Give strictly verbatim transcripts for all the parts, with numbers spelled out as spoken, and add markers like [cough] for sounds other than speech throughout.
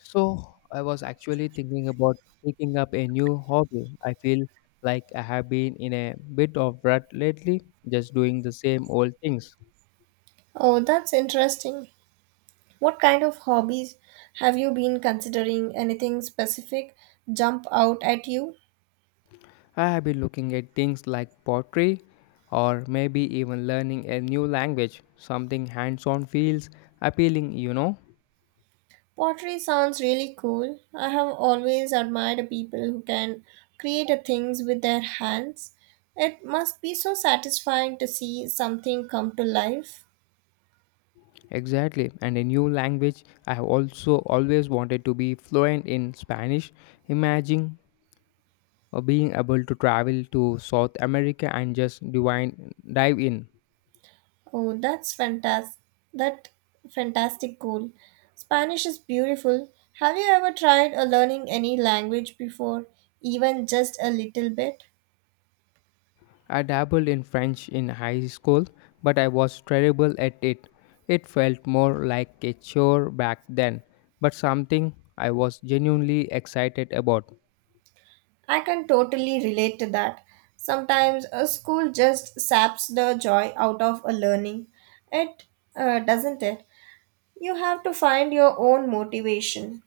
So, I was actually thinking about picking up a new hobby. I feel like I have been in a bit of rut lately, just doing the same old things. Oh, that's interesting. What kind of hobbies have you been considering? Anything specific jump out at you? I have been looking at things like pottery or maybe even learning a new language. Something hands on feels appealing, you know? Pottery sounds really cool. I have always admired people who can create a things with their hands. It must be so satisfying to see something come to life. Exactly. And a new language, I have also always wanted to be fluent in Spanish. Imagine uh, being able to travel to South America and just divine, dive in. Oh, that's fantastic. That fantastic goal. Spanish is beautiful. Have you ever tried uh, learning any language before, even just a little bit? I dabbled in French in high school, but I was terrible at it. It felt more like a chore back then, but something I was genuinely excited about. I can totally relate to that. Sometimes a school just saps the joy out of a learning. It uh, Doesn't it? You have to find your own motivation.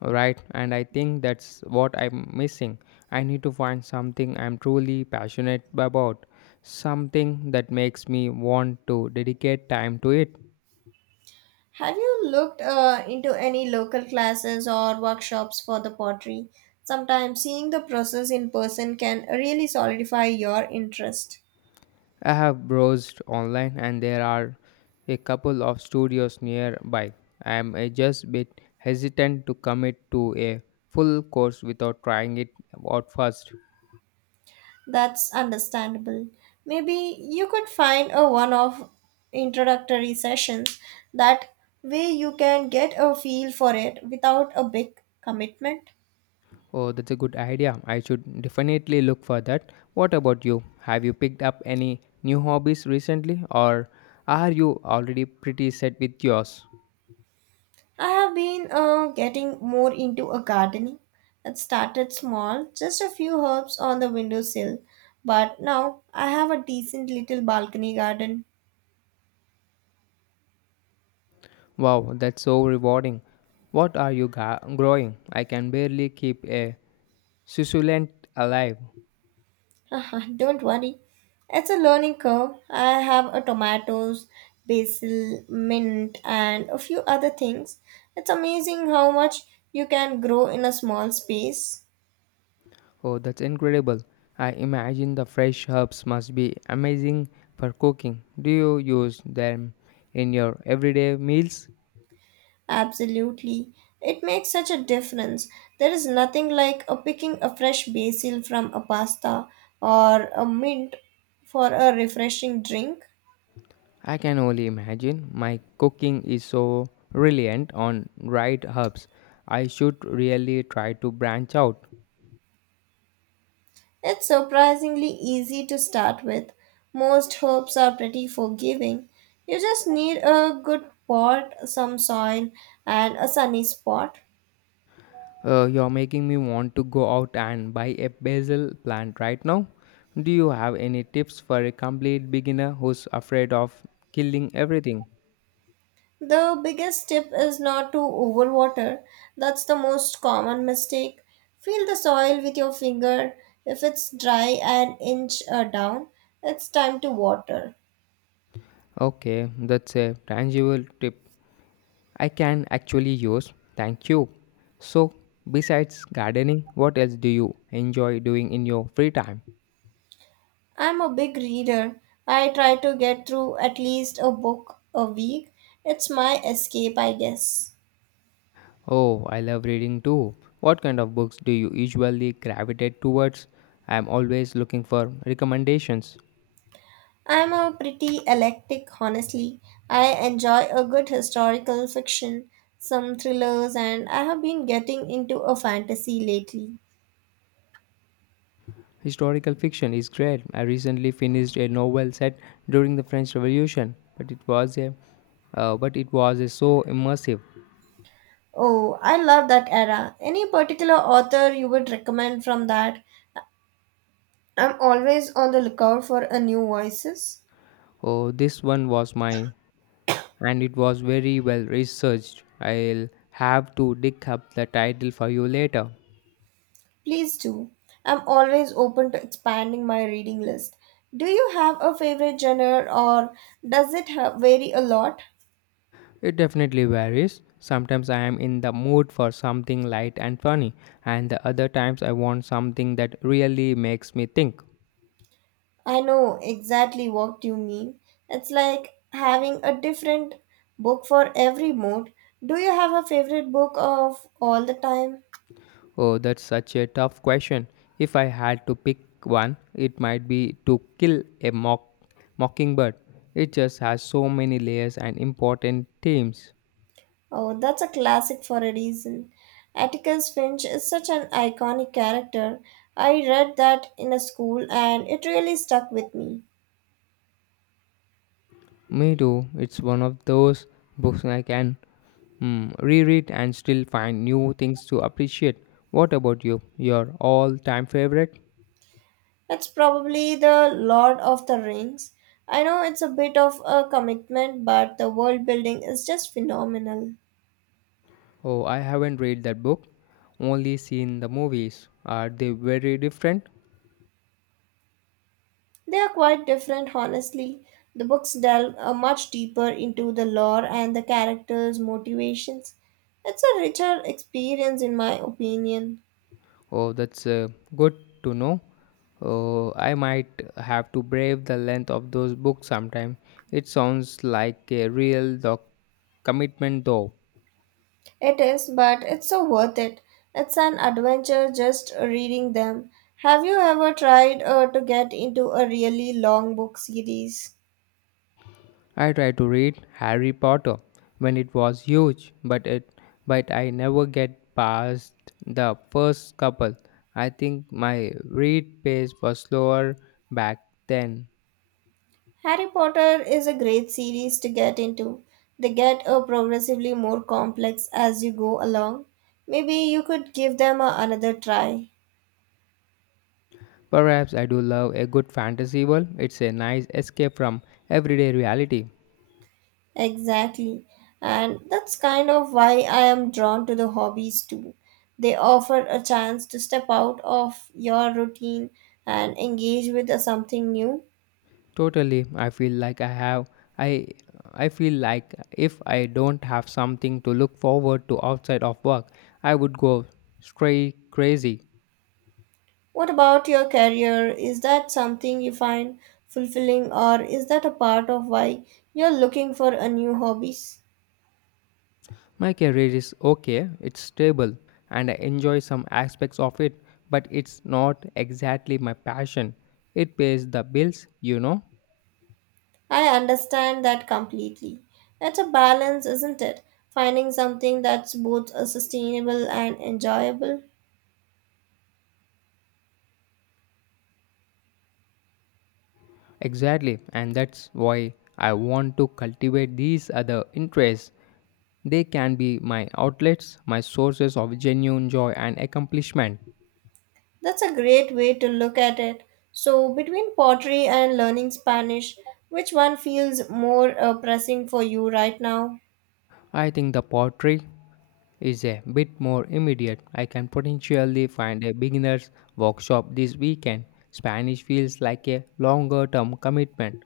Right, and I think that's what I'm missing. I need to find something I'm truly passionate about, something that makes me want to dedicate time to it. Have you looked uh, into any local classes or workshops for the pottery? Sometimes seeing the process in person can really solidify your interest. I have browsed online and there are a couple of studios nearby. I am uh, just a bit hesitant to commit to a full course without trying it out first. That's understandable. Maybe you could find a one off introductory sessions. That way you can get a feel for it without a big commitment. Oh, that's a good idea. I should definitely look for that. What about you? Have you picked up any new hobbies recently or are you already pretty set with yours? I have been uh, getting more into a gardening. It started small, just a few herbs on the windowsill, but now I have a decent little balcony garden. Wow, that's so rewarding. What are you ga- growing? I can barely keep a succulent alive. [laughs] Don't worry, it's a learning curve. I have a tomatoes, basil, mint, and a few other things. It's amazing how much you can grow in a small space. Oh, that's incredible. I imagine the fresh herbs must be amazing for cooking. Do you use them in your everyday meals? Absolutely. It makes such a difference. There is nothing like a picking a fresh basil from a pasta or a mint for a refreshing drink. I can only imagine. My cooking is so reliant on dried herbs. I should really try to branch out. It's surprisingly easy to start with. Most herbs are pretty forgiving. You just need a good pot, some soil, and a sunny spot. Uh, you're making me want to go out and buy a basil plant right now. Do you have any tips for a complete beginner who's afraid of killing everything? The biggest tip is not to overwater. That's the most common mistake. Feel the soil with your finger. If it's dry an inch uh, down, it's time to water. Okay, that's a tangible tip I can actually use. Thank you. So, besides gardening, what else do you enjoy doing in your free time? I'm a big reader. I try to get through at least a book a week. It's my escape, I guess. Oh, I love reading too. What kind of books do you usually gravitate towards? I am always looking for recommendations. I'm a pretty eclectic, honestly. I enjoy a good historical fiction, some thrillers, and I have been getting into a fantasy lately. Historical fiction is great. I recently finished a novel set during the French Revolution, but it was a uh, but it was a so immersive. Oh, I love that era. Any particular author you would recommend from that? I'm always on the lookout for a new voices. Oh, this one was my and it was very well researched. I'll have to dig up the title for you later. Please do. I'm always open to expanding my reading list. Do you have a favorite genre or does it ha- vary a lot? It definitely varies. Sometimes I am in the mood for something light and funny, and the other times I want something that really makes me think. I know exactly what you mean. It's like having a different book for every mood. Do you have a favorite book of all the time? Oh, that's such a tough question. If I had to pick one, it might be to kill a mock mockingbird. It just has so many layers and important themes. Oh, that's a classic for a reason. Atticus Finch is such an iconic character. I read that in a school and it really stuck with me. Me too. It's one of those books I can Hmm, reread and still find new things to appreciate. What about you? Your all time favorite? It's probably the Lord of the Rings. I know it's a bit of a commitment, but the world building is just phenomenal. Oh, I haven't read that book, only seen the movies. Are they very different? They are quite different, honestly. The books delve uh, much deeper into the lore and the characters' motivations. It's a richer experience, in my opinion. Oh, that's uh, good to know. Oh, I might have to brave the length of those books sometime. It sounds like a real doc- commitment, though. It is, but it's so worth it. It's an adventure just reading them. Have you ever tried uh, to get into a really long book series? I tried to read Harry Potter when it was huge, but it but I never get past the first couple. I think my read pace was slower back then. Harry Potter is a great series to get into. They get uh, progressively more complex as you go along. Maybe you could give them a, another try. Perhaps I do love a good fantasy world. It's a nice escape from everyday reality. Exactly. And that's kind of why I am drawn to the hobbies too. They offer a chance to step out of your routine and engage with a something new. Totally, I feel like I have I I feel like if I don't have something to look forward to outside of work, I would go stray crazy. What about your career? Is that something you find fulfilling or is that a part of why you're looking for a new hobbies? My career is okay, it's stable, and I enjoy some aspects of it, but it's not exactly my passion. It pays the bills, you know? I understand that completely. It's a balance, isn't it? Finding something that's both uh, sustainable and enjoyable. Exactly, and that's why I want to cultivate these other interests. They can be my outlets, my sources of genuine joy and accomplishment. That's a great way to look at it. So, between pottery and learning Spanish, which one feels more uh, pressing for you right now? I think the pottery is a bit more immediate. I can potentially find a beginner's workshop this weekend. Spanish feels like a longer term commitment.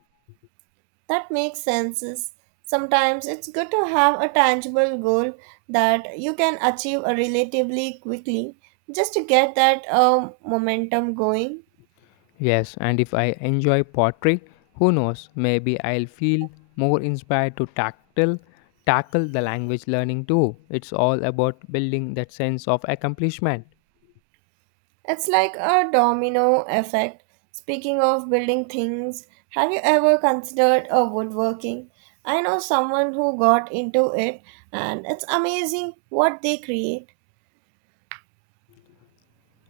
That makes sense. Sometimes it's good to have a tangible goal that you can achieve uh, relatively quickly just to get that um momentum going. Yes, and if I enjoy pottery, who knows, maybe I'll feel more inspired to tactile, tackle the language learning too. It's all about building that sense of accomplishment. It's like a domino effect. Speaking of building things, have you ever considered a woodworking? I know someone who got into it and it's amazing what they create.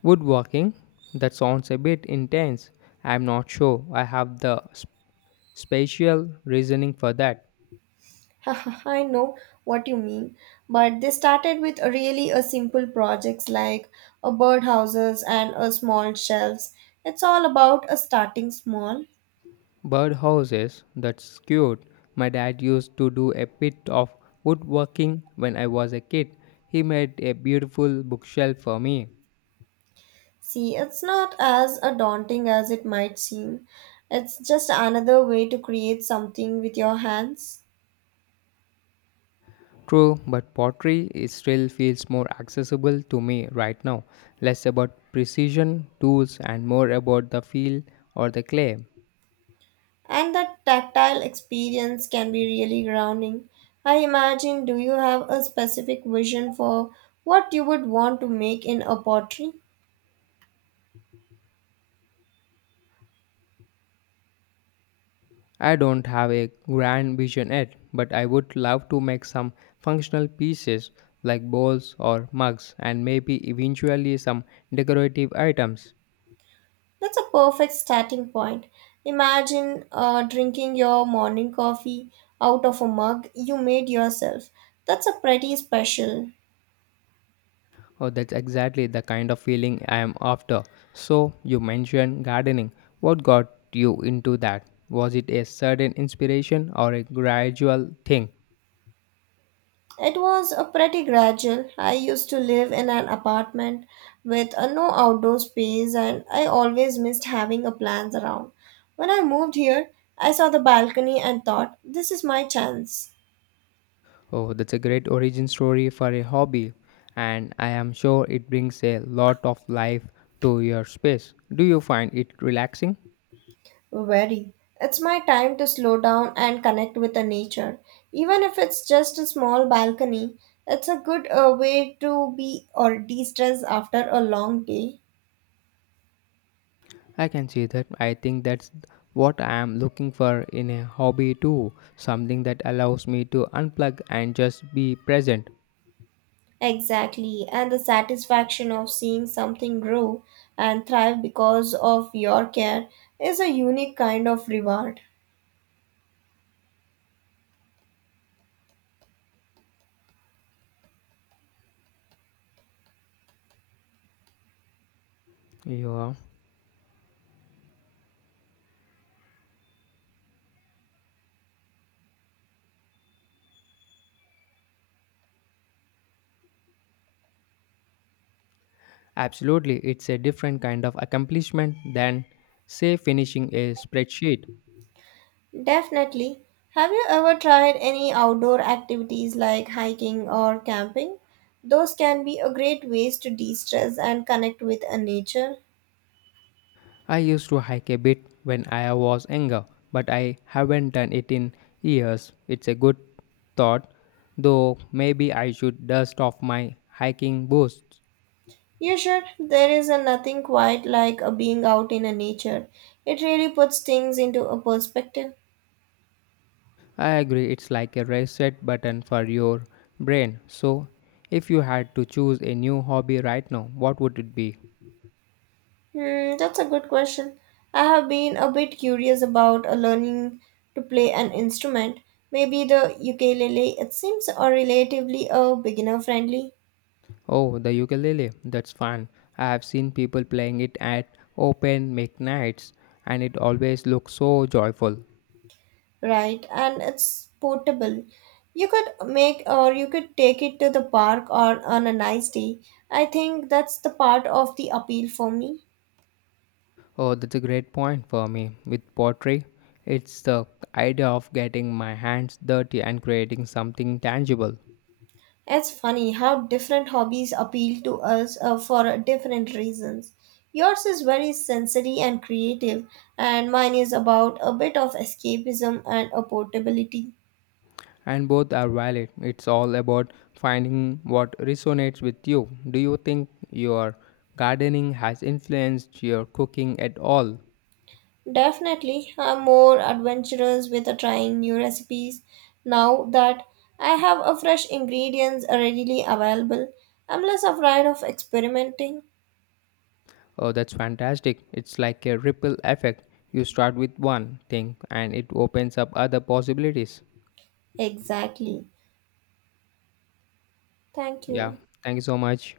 Woodworking, that sounds a bit intense. I'm not sure I have the sp- spatial reasoning for that. [laughs] I know what you mean, but they started with a really a simple projects like a birdhouses and a small shelves. It's all about a starting small. Birdhouses, that's cute. My dad used to do a bit of woodworking when I was a kid. He made a beautiful bookshelf for me. See, it's not as a daunting as it might seem. It's just another way to create something with your hands. True, but pottery it still feels more accessible to me right now. Less about precision, tools, and more about the feel or the clay. And that tactile experience can be really grounding. I imagine, do you have a specific vision for what you would want to make in a pottery? I don't have a grand vision yet, but I would love to make some functional pieces like bowls or mugs and maybe eventually some decorative items. That's a perfect starting point. Imagine uh, drinking your morning coffee out of a mug you made yourself. That's a pretty special. Oh, that's exactly the kind of feeling I am after. So, you mentioned gardening. What got you into that? Was it a sudden inspiration or a gradual thing? It was a pretty gradual. I used to live in an apartment with a no outdoor space and I always missed having a plans around. When I moved here, I saw the balcony and thought, this is my chance. Oh, that's a great origin story for a hobby, and I am sure it brings a lot of life to your space. Do you find it relaxing? Very. It's my time to slow down and connect with the nature. Even if it's just a small balcony, it's a good uh, way to be or de-stress after a long day. I can see that. I think that's what I am looking for in a hobby too, something that allows me to unplug and just be present. Exactly, and the satisfaction of seeing something grow and thrive because of your care is a unique kind of reward. Yeah. Absolutely, it's a different kind of accomplishment than, say, finishing a spreadsheet. Definitely. Have you ever tried any outdoor activities like hiking or camping? Those can be a great ways to de-stress and connect with a nature. I used to hike a bit when I was younger, but I haven't done it in years. It's a good thought, though maybe I should dust off my hiking boots. You should. There is a nothing quite like a being out in a nature. It really puts things into a perspective. I agree, it's like a reset button for your brain. So, if you had to choose a new hobby right now, what would it be? Hmm, that's a good question. I have been a bit curious about uh, learning to play an instrument. Maybe the ukulele. It seems a relatively uh, beginner friendly, Oh, the ukulele. That's fun. I have seen people playing it at open mic nights and it always looks so joyful. right? And it's portable. You could make or you could take it to the park or on a nice day. I think that's the part of the appeal for me. Oh, that's a great point for me. With pottery, it's the idea of getting my hands dirty and creating something tangible. It's funny how different hobbies appeal to us uh, for different reasons. Yours is very sensory and creative, and mine is about a bit of escapism and a portability. And both are valid. It's all about finding what resonates with you. Do you think your gardening has influenced your cooking at all? Definitely, I'm more adventurous with uh, trying new recipes now that I have a fresh ingredients readily available. I'm less afraid of experimenting. Oh, that's fantastic. It's like a ripple effect. You start with one thing and it opens up other possibilities. Exactly. Thank Yeah, you. thank you so much.